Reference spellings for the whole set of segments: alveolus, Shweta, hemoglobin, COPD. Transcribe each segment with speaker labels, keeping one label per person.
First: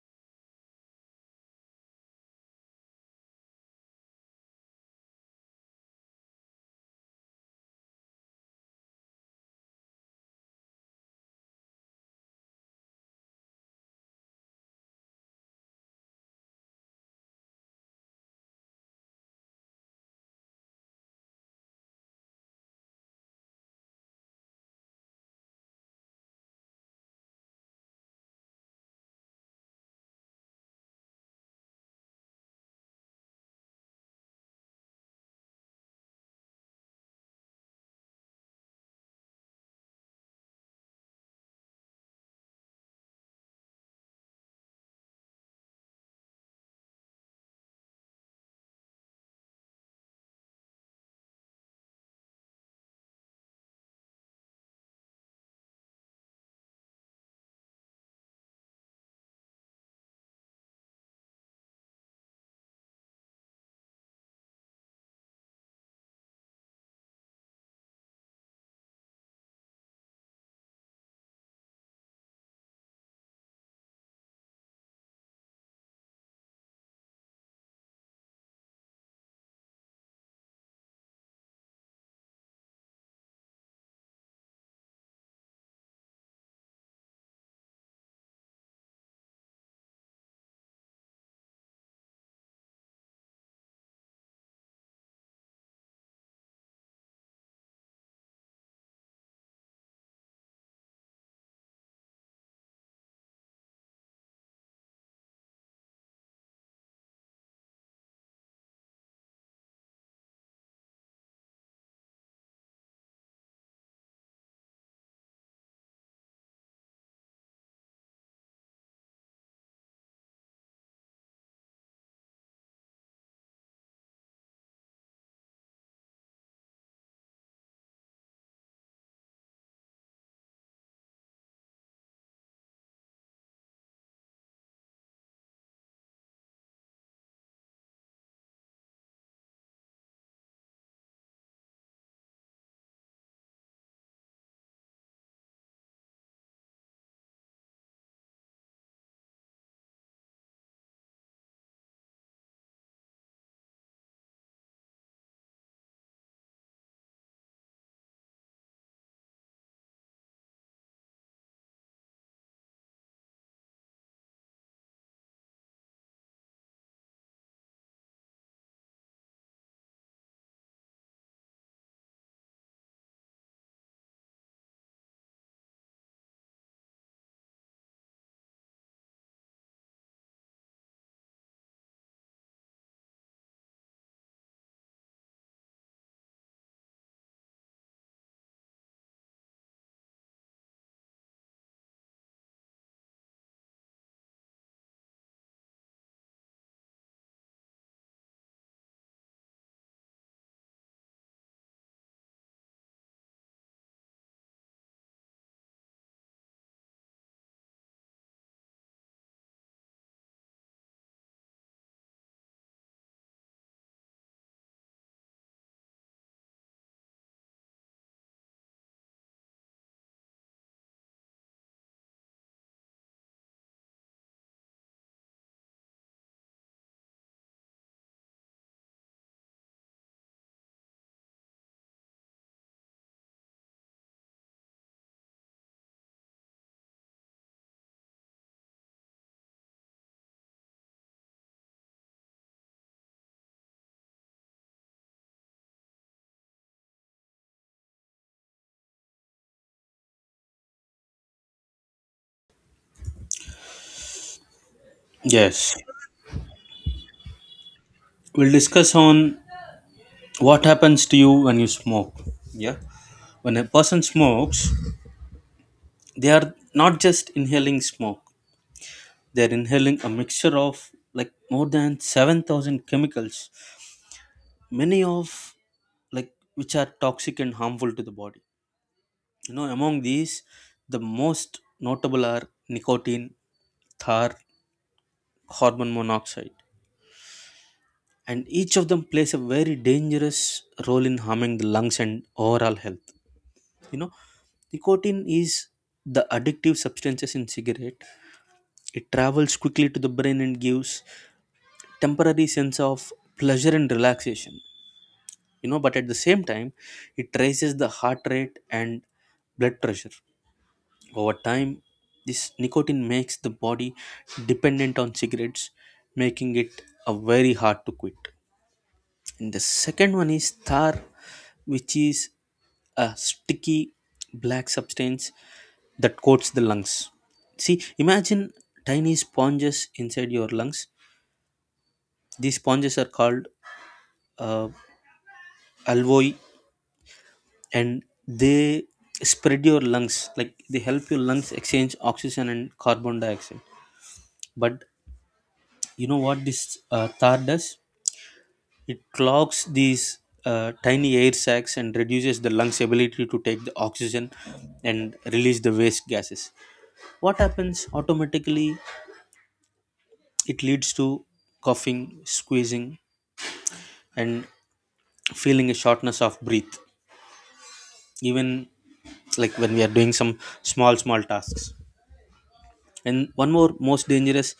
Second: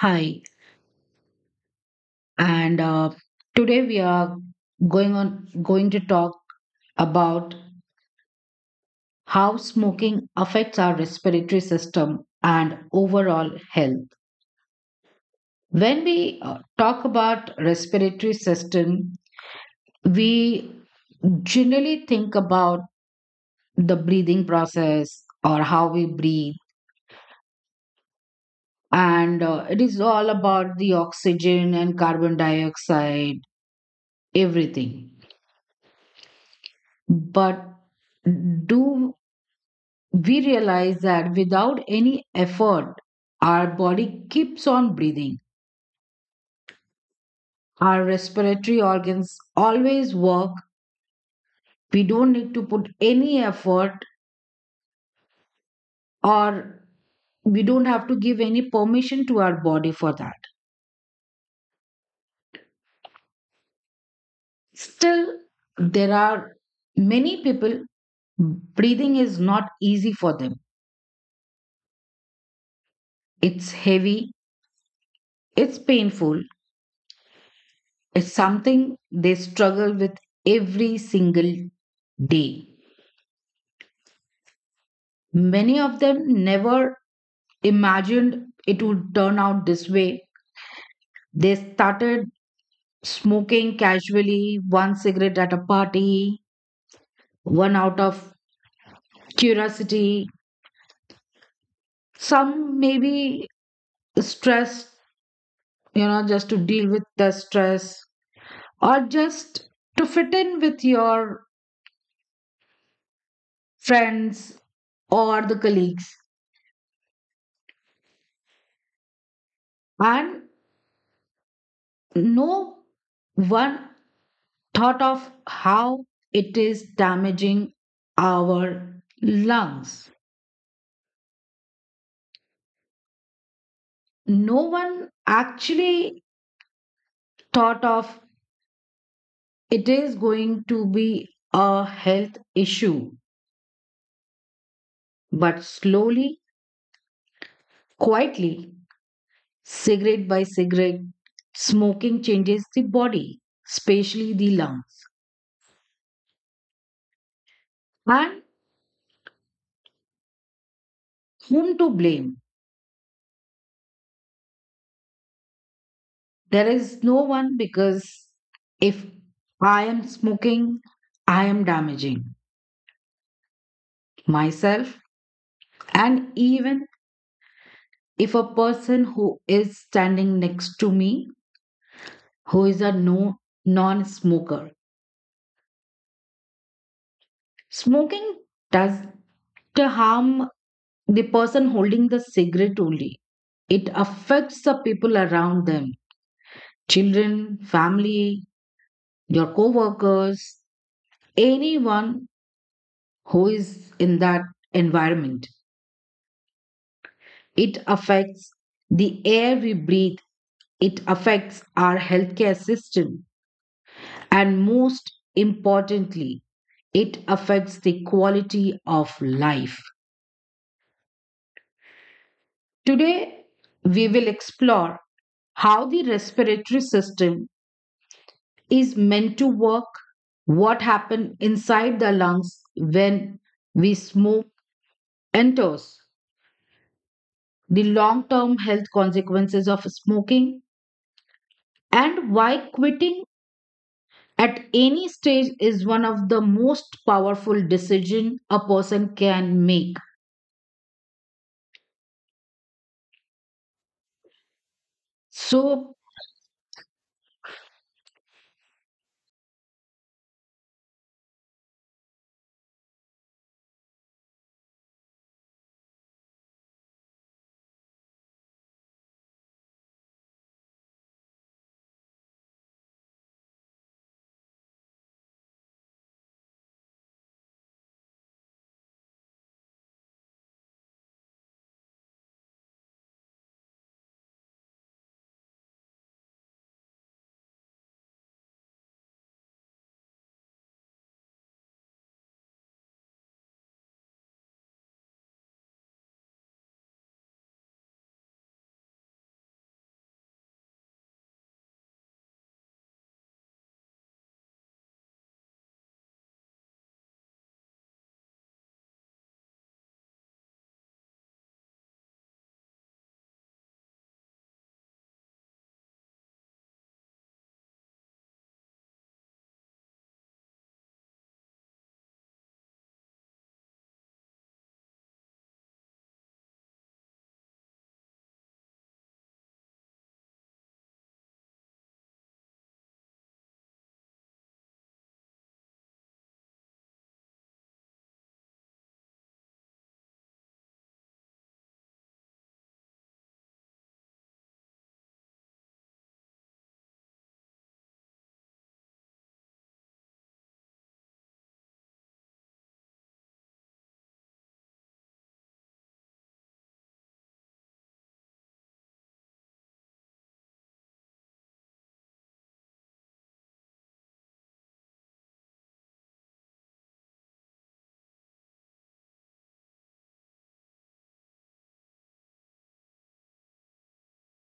Speaker 1: Hi, and today we are going to talk about how smoking affects our respiratory system and overall health. When we talk about respiratory system, we generally think about the breathing process or how we breathe, and it is all about the oxygen and carbon dioxide, everything. But do we realize that without any effort, our body keeps on breathing. Our respiratory organs always work. We don't need to put any effort or we don't have to give any permission to our body for that. Still, there are many people, breathing is not easy for them. It's heavy, it's painful, it's something they struggle with every single day. Many of them never imagined it would turn out this way. They started smoking casually, one cigarette at a party, one out of curiosity. Some maybe stress, just to deal with the stress, or just to fit in with your friends or the colleagues. And no one thought of how it is damaging our lungs. No one actually thought of it is going to be a health issue, but slowly, quietly, cigarette by cigarette, smoking changes the body, especially the lungs. And whom to blame? There is no one because if I am smoking, I am damaging myself. And even if a person who is standing next to me, who is a no non smoker, smoking does to harm the person holding the cigarette only. It affects the people around them, children, family, your co workers, anyone who is in that environment. It affects the air we breathe, it affects our healthcare system. And most importantly, it affects the quality of life. Today, we will explore how the respiratory system is meant to work, what happens inside the lungs when we smoke and toss, the long term health consequences of smoking, and why quitting at any stage is one of the most powerful decisions a person can make.
Speaker 2: Yes.
Speaker 1: So,
Speaker 2: We'll discuss on what happens to you when you smoke. Yeah. When a person smokes, they are not just inhaling smoke. They're inhaling a mixture of like more than 7,000 chemicals, many of like which are toxic and harmful to the body. Among these, the most notable are nicotine, tar, carbon monoxide, and each of them plays a very dangerous role in harming the lungs and overall health. you know Nicotine is the addictive substances in cigarette. It travels quickly to the brain and gives temporary sense of pleasure and relaxation. But at the same time, it raises the heart rate and blood pressure. Over time, this nicotine makes the body dependent on cigarettes, making it a very hard to quit. And the second one is tar, which is a sticky black substance that coats the lungs. See, imagine tiny sponges inside your lungs. These sponges are called uh, alveoli, and they spread your lungs, like they help your lungs exchange oxygen and carbon dioxide. But you know what this tar does. It clogs these tiny air sacs and reduces the lungs' ability to take the oxygen and release the waste gases. What happens automatically? It leads to coughing, squeezing, and feeling a shortness of breath, even like when we are doing some small, small tasks. And one more most dangerous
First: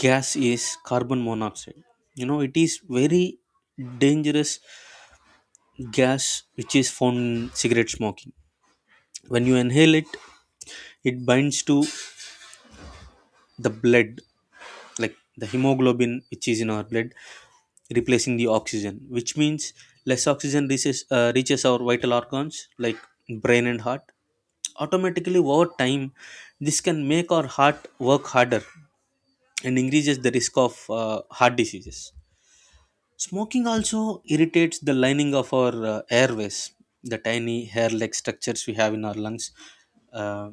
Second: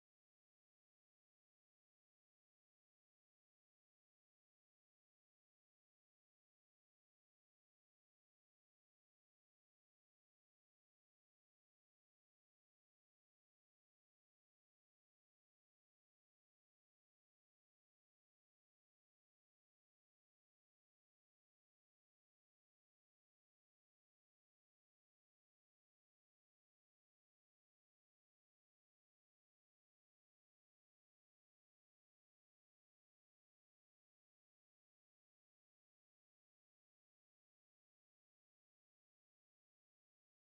Speaker 2: gas is carbon monoxide. It is very dangerous gas which is found in cigarette smoking. When you inhale it, it binds to the blood, like the hemoglobin which is in our blood, replacing the oxygen, which means less oxygen reaches our vital organs like brain and heart. Automatically, over time this can make our heart work harder and increases the risk of heart diseases. Smoking also irritates the lining of our airways. The tiny hair like structures we have in our lungs uh,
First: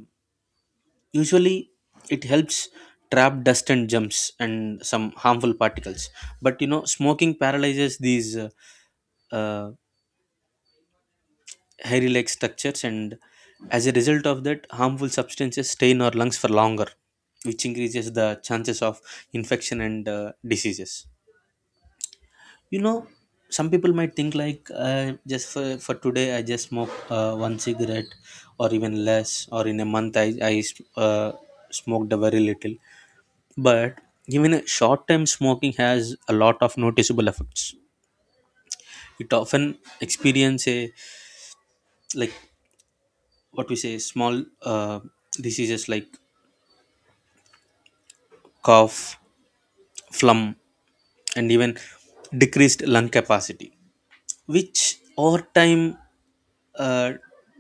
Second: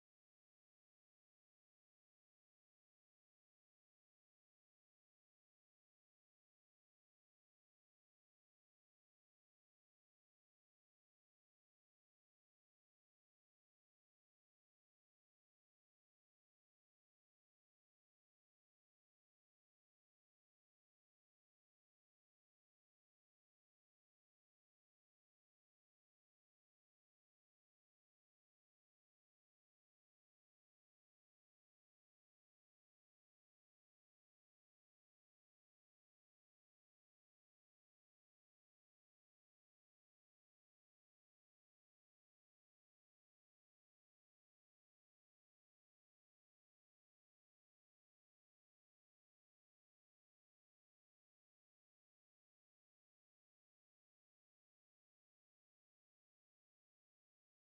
Speaker 2: usually, it helps trap dust and germs and some harmful particles. But smoking paralyzes these uh, hairy like structures, and as a result of that, harmful substances stay in our lungs for longer, which increases the chances of infection and diseases. you know some people might think, like, just for today I just smoke one cigarette or even less, or in a month I uh, smoked a very little. But even short term smoking has a lot of noticeable effects. It often experience a, like what we say, small diseases like cough, phlegm, and even decreased lung capacity, which over time uh,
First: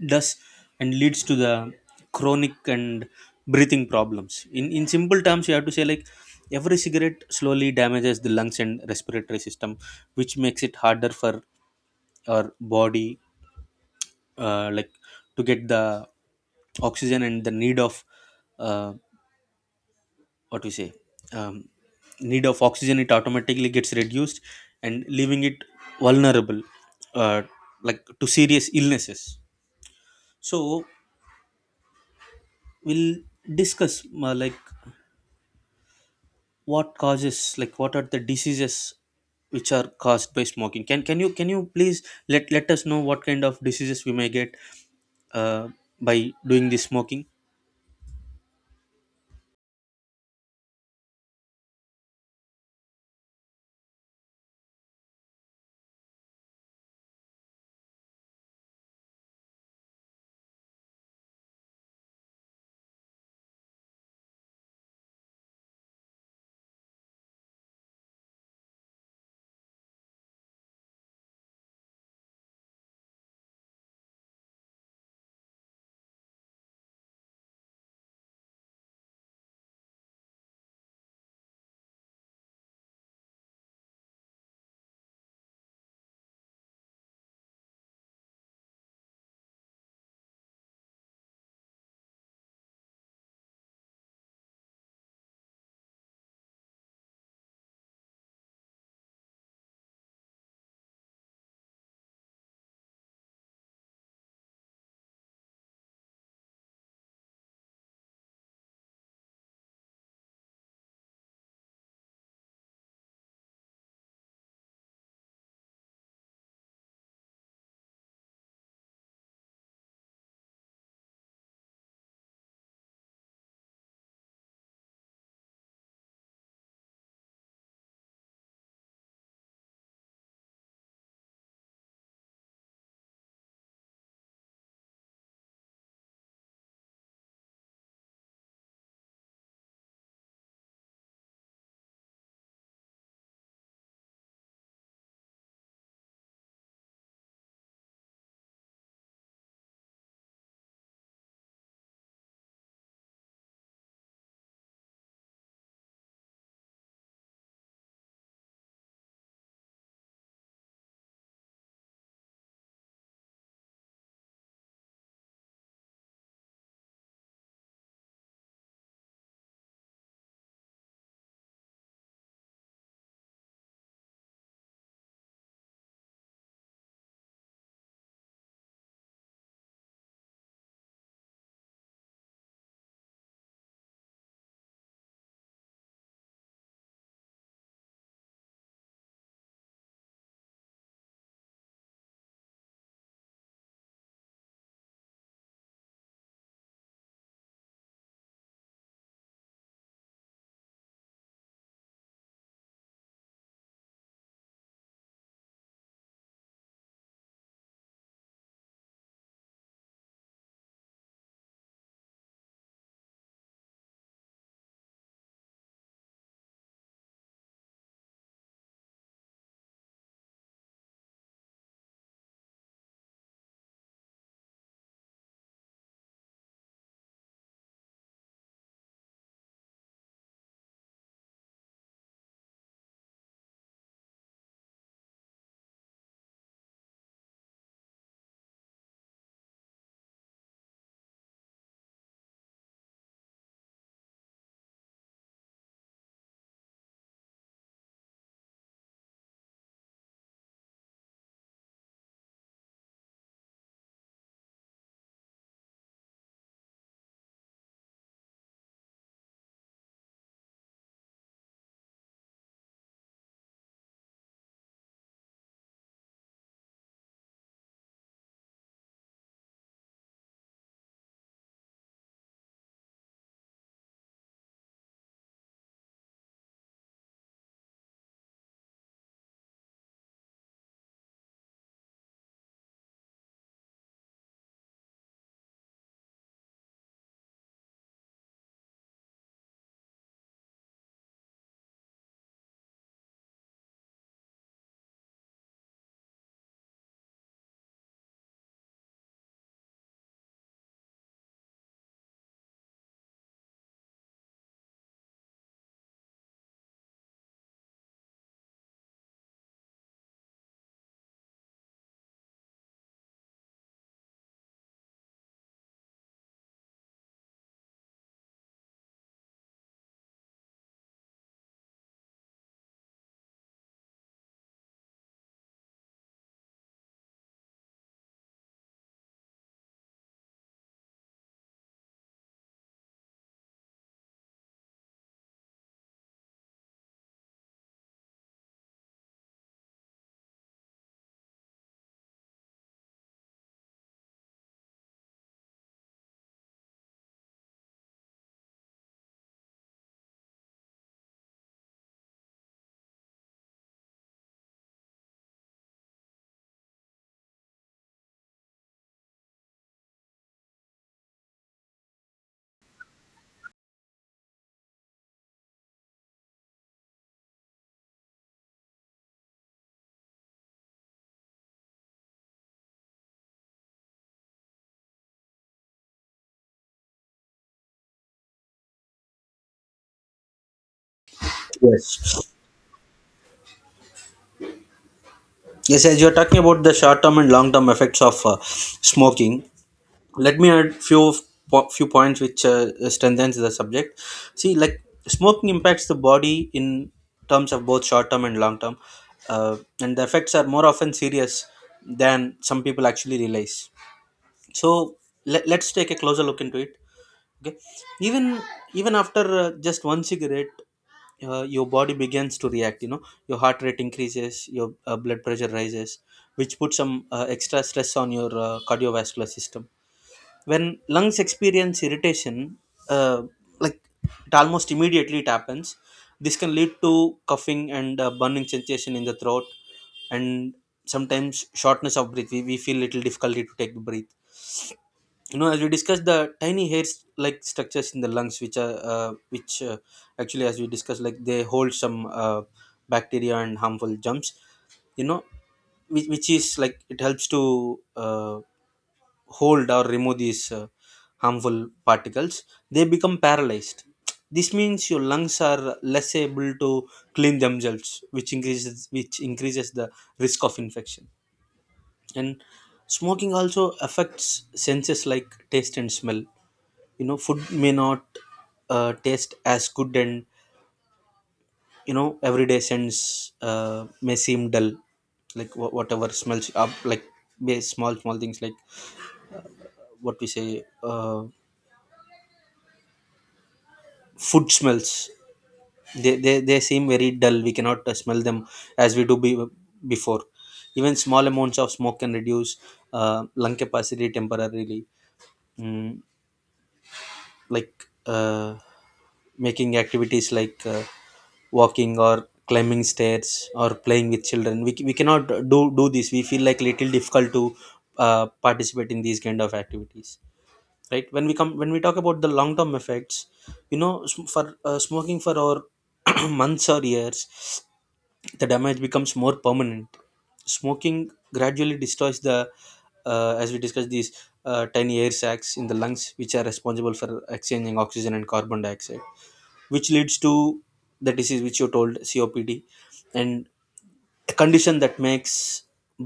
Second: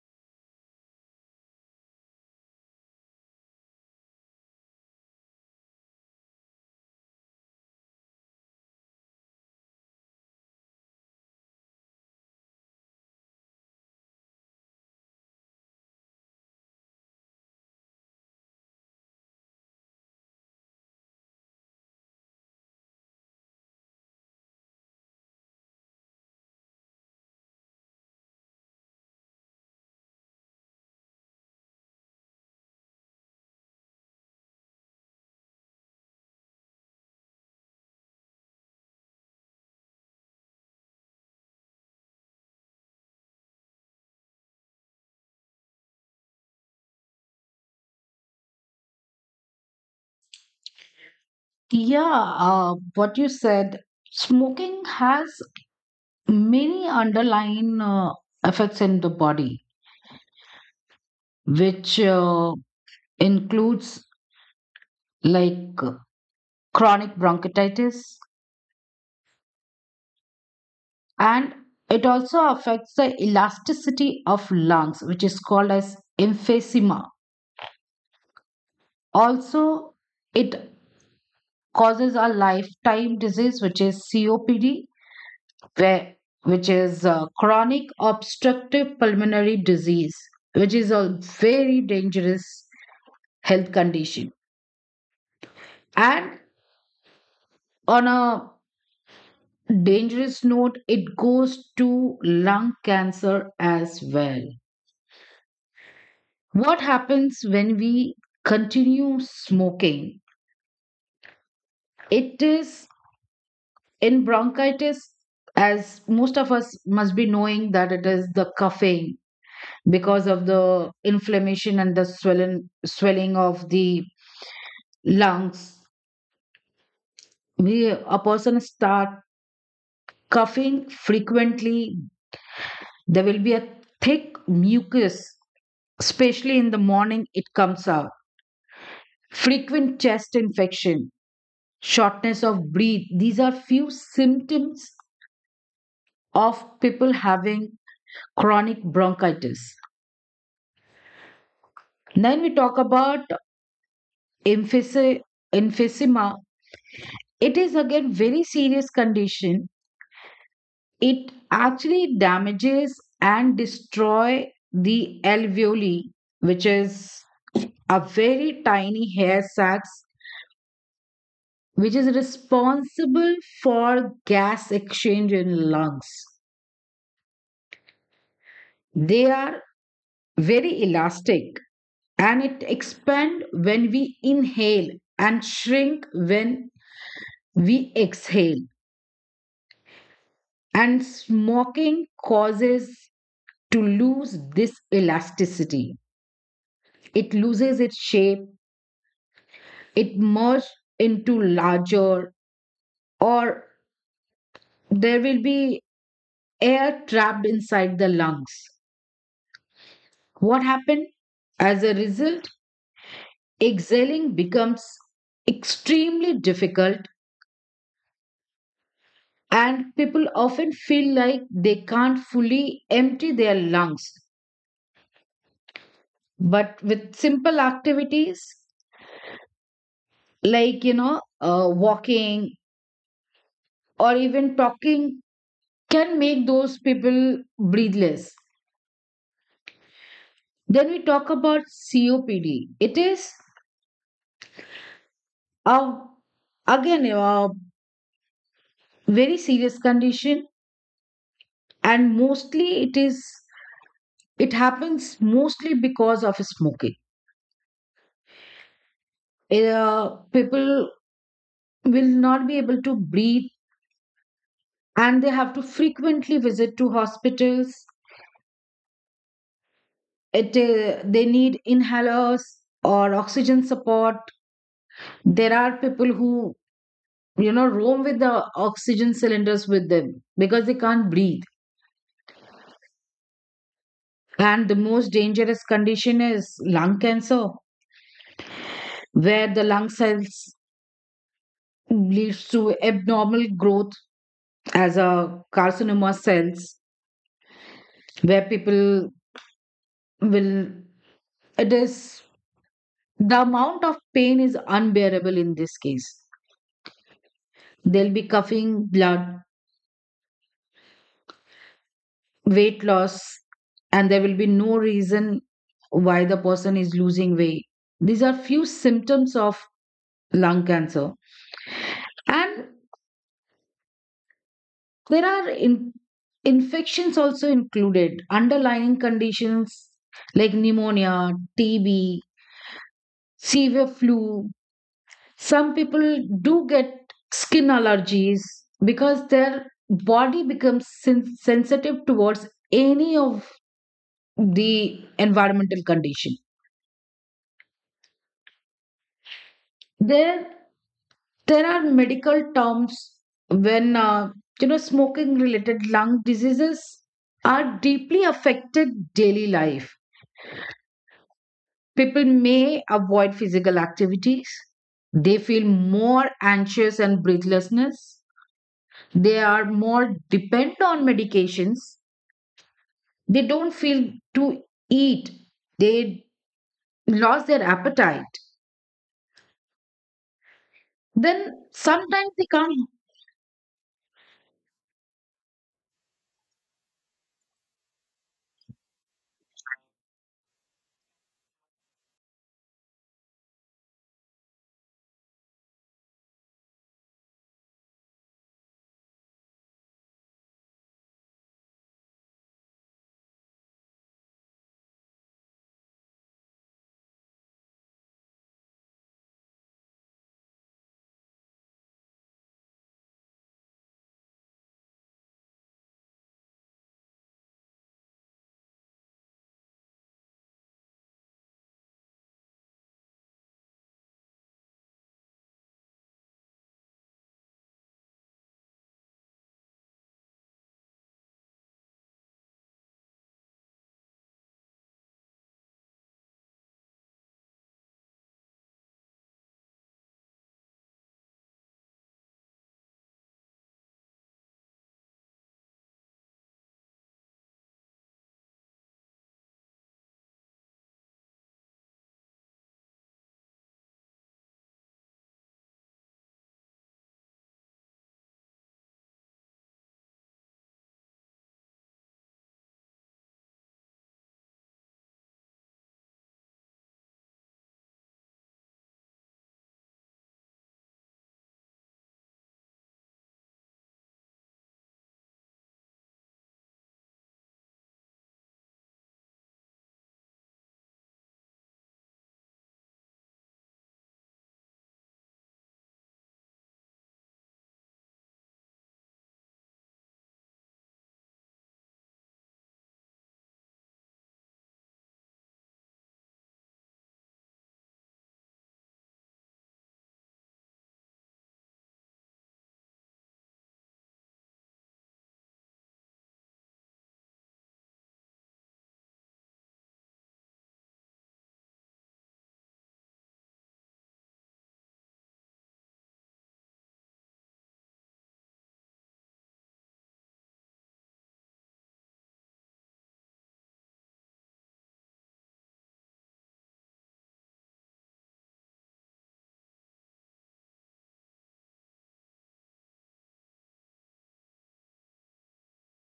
Speaker 2: does and leads to the chronic and breathing problems. In simple terms, you have to say, like, every cigarette slowly damages the lungs and respiratory system, which makes it harder for our body, like to get the oxygen, and the need of uh, what we say, um, need of oxygen, it automatically gets reduced and leaving it vulnerable, uh, like, to serious illnesses. So we'll discuss, like what causes, like what are the diseases which are caused by smoking. Can you please let us know what kind of diseases we may get uh, by doing this smoking?
Speaker 1: yeah, what you said, smoking has many underlying effects in the body, which includes like chronic bronchitis, and it also affects the elasticity of lungs, which is called as emphysema. Also, it causes a lifetime disease, which is COPD, where, which is chronic obstructive pulmonary disease, which is a very dangerous health condition. And on a dangerous note, it goes to lung cancer as well. What happens when we continue smoking? It is in bronchitis, as most of us must be knowing that it is the coughing because of the inflammation and the swelling of the lungs. A person start coughing frequently. There will be a thick mucus, especially in the morning. It comes out. Frequent chest infection, shortness of breath. These are few symptoms of people having chronic bronchitis. Then we talk about emphysema. emphysema. It is again very serious condition. It actually damages and destroy the alveoli, which is a very tiny hair sacs, which is responsible for gas exchange in lungs. They are very elastic and it expand when we inhale and shrink when we exhale, and smoking causes to lose this elasticity. It loses its shape, it merge into larger, or there will be air trapped inside the lungs. What happened as a result, exhaling becomes extremely difficult and people often feel like they can't fully empty their lungs. But with simple activities like walking or even talking can make those people breathe less. Then we talk about COPD. It is a, again a very serious condition, and mostly it is it happens mostly because of smoking. People will not be able to breathe, and they have to frequently visit to hospitals. It they need inhalers or oxygen support. There are people who roam with the oxygen cylinders with them because they can't breathe. And the most dangerous condition is lung cancer, where the lung cells leads to abnormal growth as a carcinoma cells, where people will, it is, the amount of pain is unbearable in this case. They'll be coughing blood, weight loss, and there will be no reason why the person is losing weight. These are few symptoms of lung cancer. And there are infections also included, underlying conditions like pneumonia, TB, severe flu. Some people do get skin allergies because their body becomes sensitive towards any of the environmental condition. There, there are medical terms when smoking related lung diseases are deeply affected daily life. People may avoid physical activities. They feel more anxious and breathlessness. They are more dependent on medications. They don't feel to eat. They lost their appetite. Then sometimes
Speaker 2: Yes.
Speaker 1: they can't.
Speaker 2: Yes, as you're talking about the short term and long term effects of smoking, let me add few few points which strengthens the subject. See, like, smoking impacts the body in terms of both short term and long term, and the effects are more often serious than some people actually realize. So, let's take a closer look into it. Okay. Even even after just one cigarette, your body begins to react. Your heart rate increases, your blood pressure rises, which puts some extra stress on your cardiovascular system. When lungs experience irritation, uh, like it almost immediately it happens. This can lead to coughing and burning sensation in the throat, and sometimes shortness of breath. We feel little difficulty to take the breath. As we discussed, the tiny hairs like structures in the lungs which are which actually, as we discussed, like they hold some bacteria and harmful germs. you know which is like it helps to uh, hold or remove these harmful particles, they become paralyzed. This means your lungs are less able to clean themselves, which increases the risk of infection. And smoking also affects senses like taste and smell. Food may not taste as good, and everyday sense may seem dull, like whatever smells up, like small small things, like what we say, food smells, they seem very dull. We cannot smell them as we do before. Even small amounts of smoke can reduce lung capacity temporarily, mm, like uh, making activities like walking or climbing stairs or playing with children. We cannot do this. We feel like little difficult to participate in these kind of activities. Right. When we talk about the long term effects, sm- for smoking for our months or years, the damage becomes more permanent. Smoking gradually destroys the, as we discussed, these tiny air sacs in the lungs which are responsible for exchanging oxygen and carbon dioxide, which leads to the disease which you told COPD, and a condition that makes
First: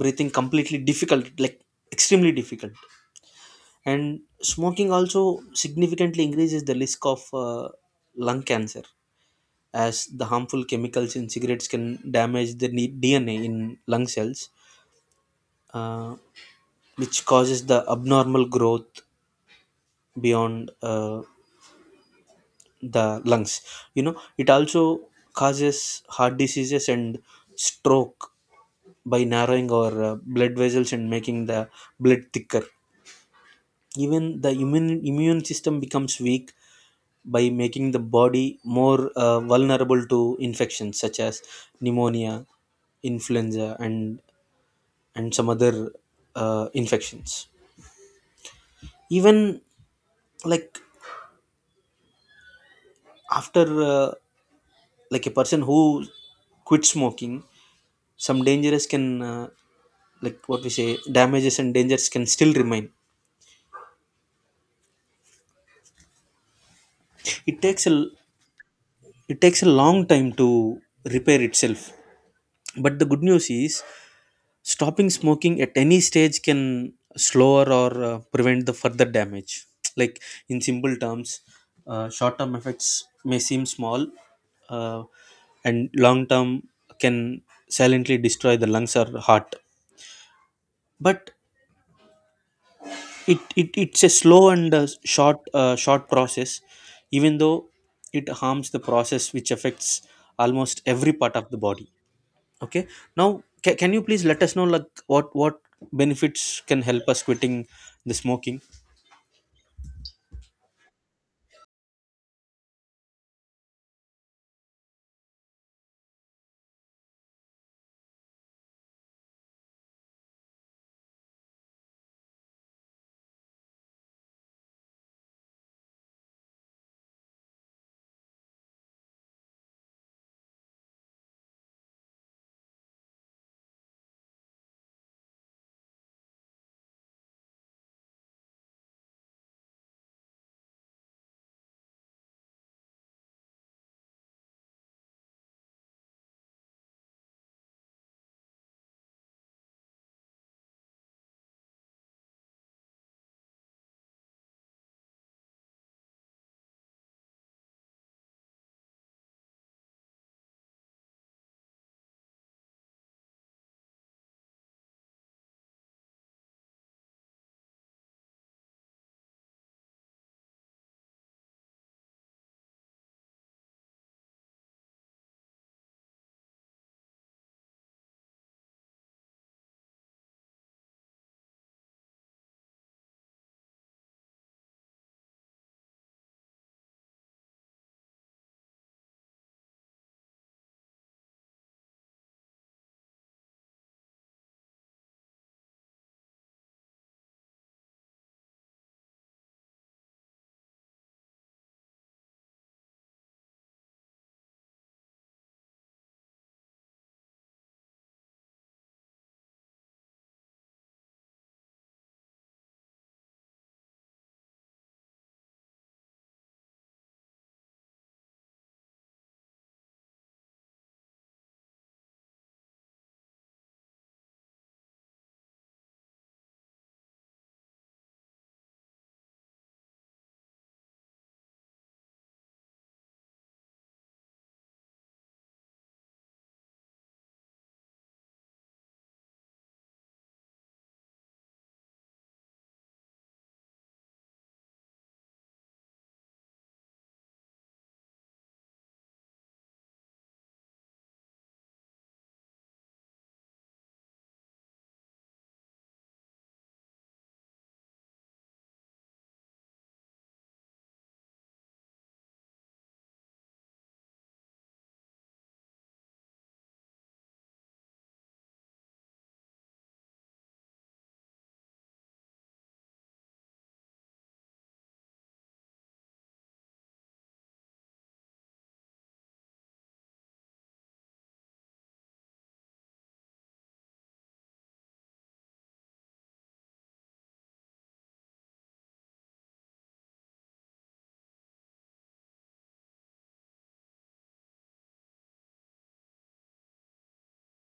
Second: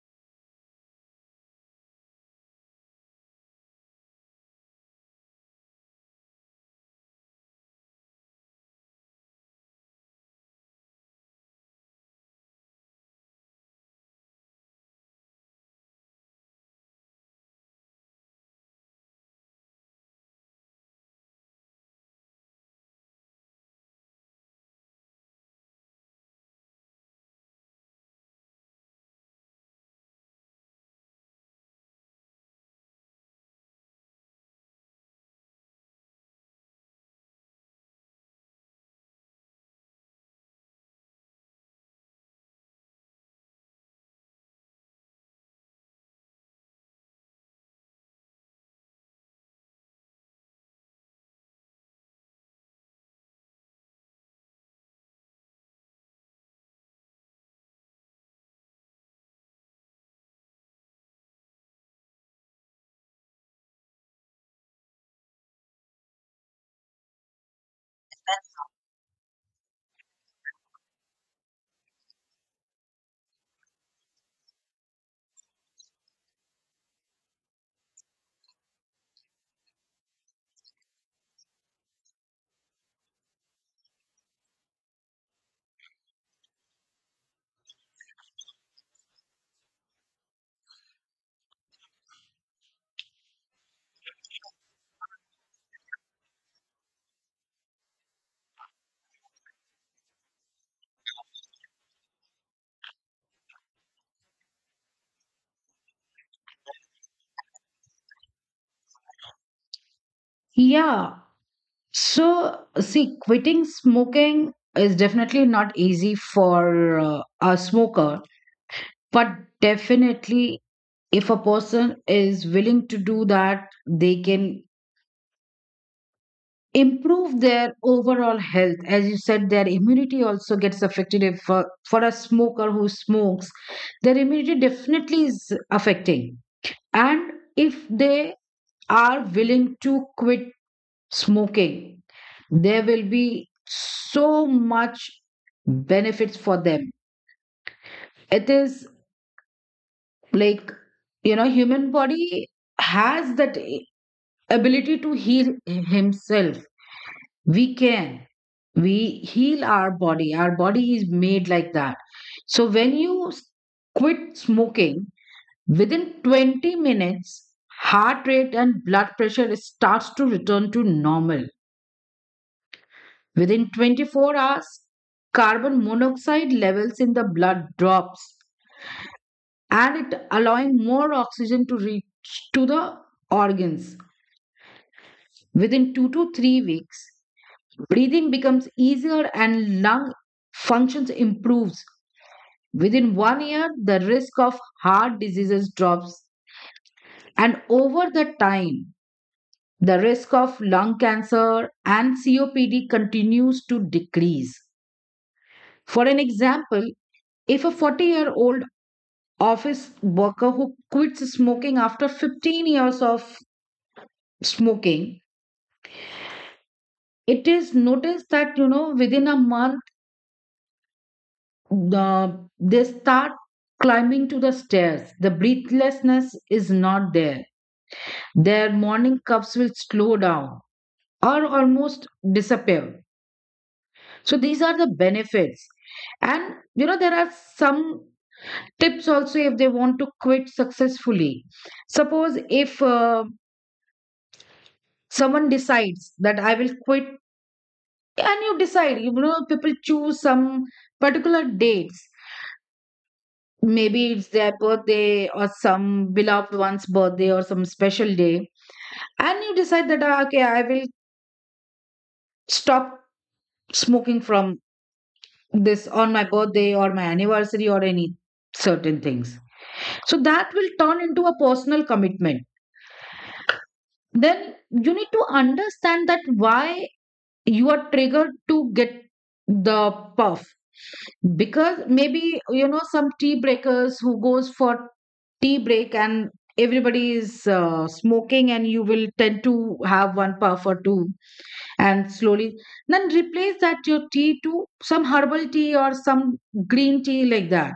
Speaker 2: breathing completely difficult, like extremely difficult. And smoking also significantly increases the risk of lung cancer, as the harmful chemicals in cigarettes can damage the DNA in lung cells, uh, which causes the abnormal growth beyond the lungs. It also causes heart diseases and stroke by narrowing our blood vessels and making the blood thicker. Even the immune system becomes weak by making the body more vulnerable to infections such as pneumonia, influenza, and some other infections. Even like after uh, like a person who quit smoking, some dangerous can, like what we say, damages and dangers can still remain. It takes a it takes a long time to repair itself, but the good news is, stopping smoking at any stage can slow or prevent the further damage. Like, in simple terms, short-term effects may seem small, uh, and long-term can silently destroy the lungs or heart. But it's a slow and short process, even though it harms the process which affects almost every part of the body. Okay. Now, can you please let us know, like, what benefits can help us quitting the smoking?
Speaker 1: Yeah. So, see, quitting smoking is definitely not easy for a smoker, but definitely if a person is willing to do that, they can improve their overall health. As you said their immunity also gets affected. If for a smoker who smokes, their immunity definitely is affecting. And if they are willing to quit smoking, there will be so much benefits for them. It is like, you know, human body has that ability to heal himself. We can we heal our body, our body is made like that. So when you quit smoking, within 20 minutes heart rate and blood pressure starts to return to normal. Within 24 hours, carbon monoxide levels in the blood drops and it allowing more oxygen to reach to the organs. Within 2 to 3 weeks, breathing becomes easier and lung functions improves. Within one year, the risk of heart diseases drops. And over the time, the risk of lung cancer and COPD continues to decrease. For an example, if a 40-year-old office worker who quits smoking after 15 years of smoking, it is noticed that, you know, within a month, they start climbing to the stairs. The breathlessness is not there. Their morning cups will slow down or almost disappear. So these are the benefits. And you know, there are some tips also if they want to quit successfully. Suppose if someone decides that I will quit, and you decide, you know, people choose some particular dates, maybe it's their birthday or some beloved one's birthday or some special day, and you decide that, "Ah, okay, I will stop smoking from this, on my birthday or my anniversary or any certain things," so that will turn into a personal commitment. Then you need to understand that why you are triggered to get the puff, because maybe you know some tea breakers who goes for tea break and everybody is smoking and you will tend to have one puff or two. And slowly then replace that your tea to some herbal tea or some green tea like that,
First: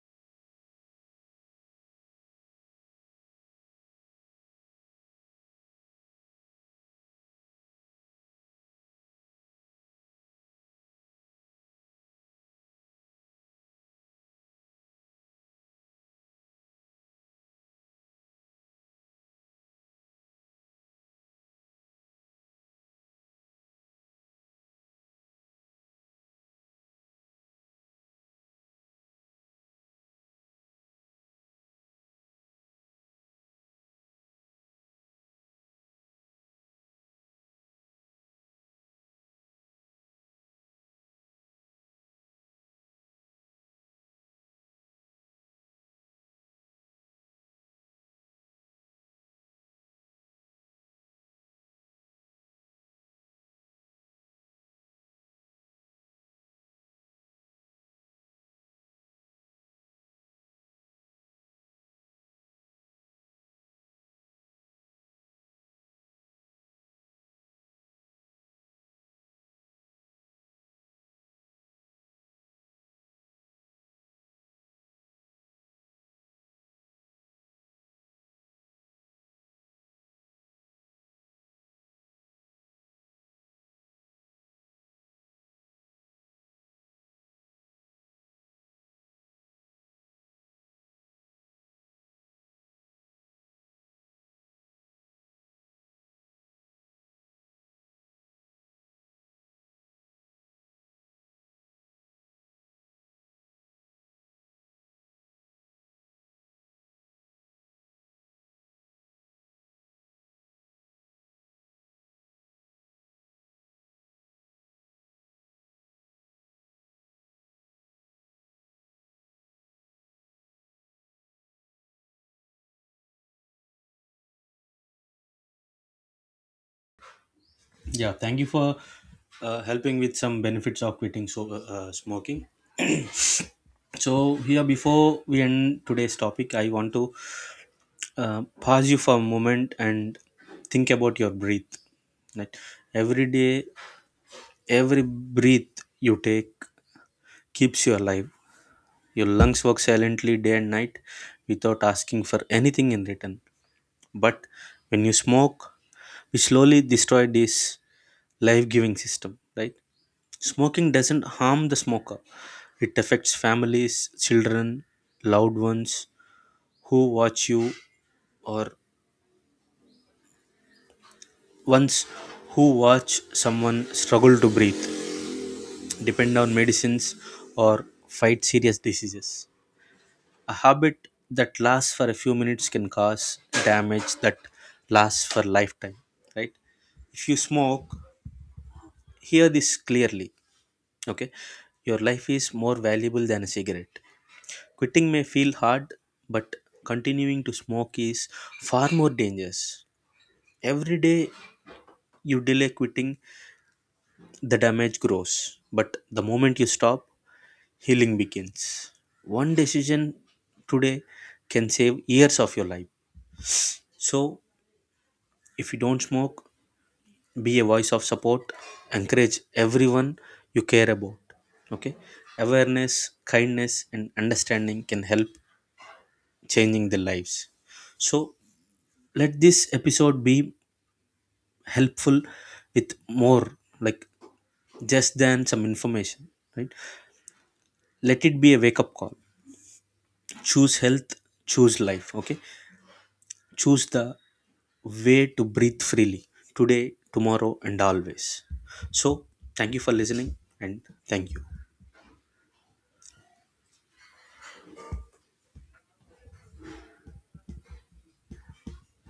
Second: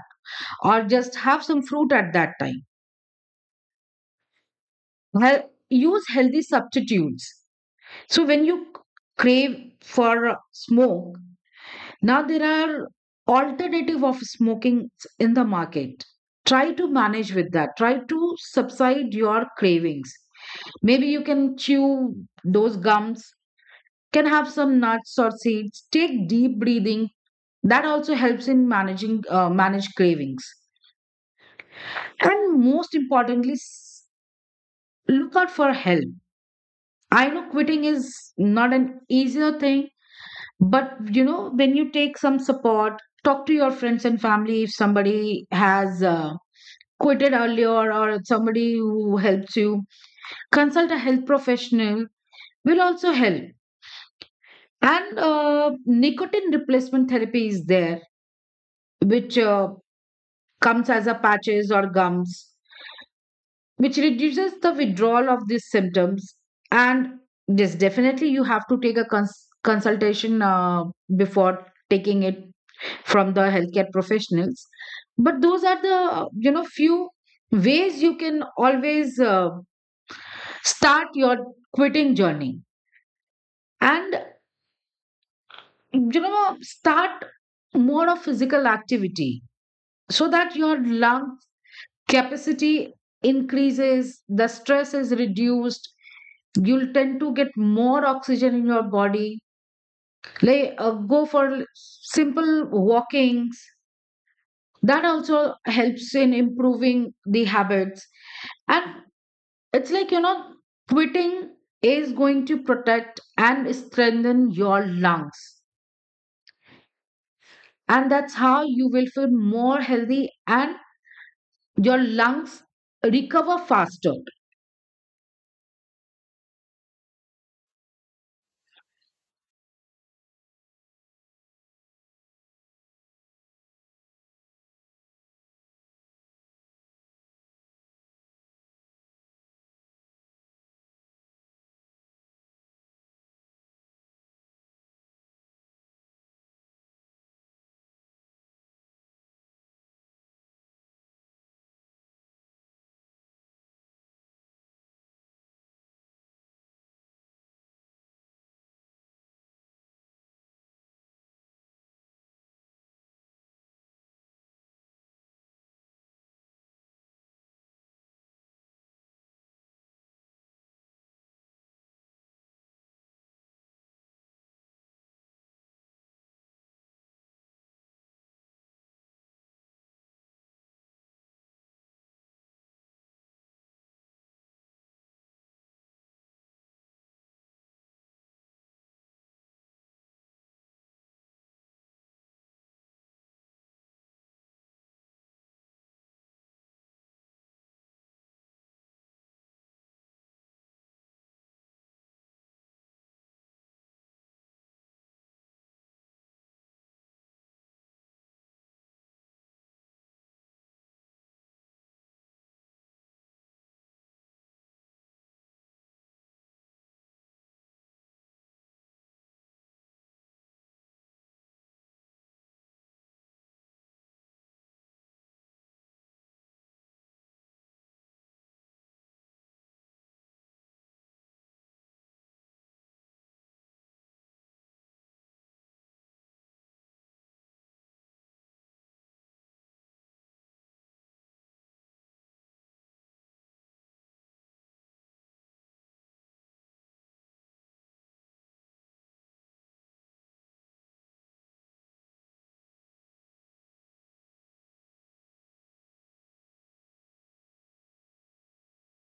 Speaker 1: or just have some fruit at that time. Use healthy substitutes, so when you crave for smoke, now there are alternative of smoking in the market, try to manage with that, try to subside your cravings. Maybe you can chew those gums, can have some nuts or seeds, take deep breathing. That also helps in managing manage cravings. And most importantly, look out for help. I know quitting is not an easier thing, but you know, when you take some support, talk to your friends and family if somebody has quitted earlier or somebody who helps you, consult a health professional will also help. And nicotine replacement therapy is there, which comes as a patches or gums, which reduces the withdrawal of these symptoms. And yes, definitely you have to take a consultation before taking it from the healthcare professionals. But those are the, you know, few ways you can always start your quitting journey, and you know start more of physical activity so that your lung capacity increases, the stress is reduced, you'll tend to get more oxygen in your body. Like go for simple walkings. That also helps in improving the habits. And it's like, you know, quitting is going to protect and strengthen your lungs. And that's how you will feel more healthy and your lungs recover faster.
Speaker 2: Yeah. Thank you for helping with some benefits of quitting smoking. So here, before we end today's topic, I want to pause you for a moment and think about your breath. Right. Every day, every breath you take keeps you alive. Your lungs work silently day and night without asking for anything in return. But when you smoke, which slowly destroyed this life giving system, right? Smoking doesn't harm the smoker, it affects families, children, loved ones who watch you, or ones who watch someone struggle to breathe, depend on medicines, or fight serious diseases. A habit that lasts for a few minutes can cause damage that lasts for lifetime, right? If you smoke, hear this clearly. Okay, your life is more valuable than a cigarette. Quitting may feel hard, but continuing to smoke is far more dangerous. Every day you delay quitting, the damage grows. But the moment you stop, healing begins. One decision today can save years of your life. So, if you don't smoke, be a voice of support, encourage everyone you care about. Okay, awareness, kindness, and understanding can help changing their lives. So let this episode be helpful with more, like, just than some information, right? Let it be a wake up call. Choose health, choose life, okay? Choose the way to breathe freely today, tomorrow, and always. So thank you for listening, and thank you.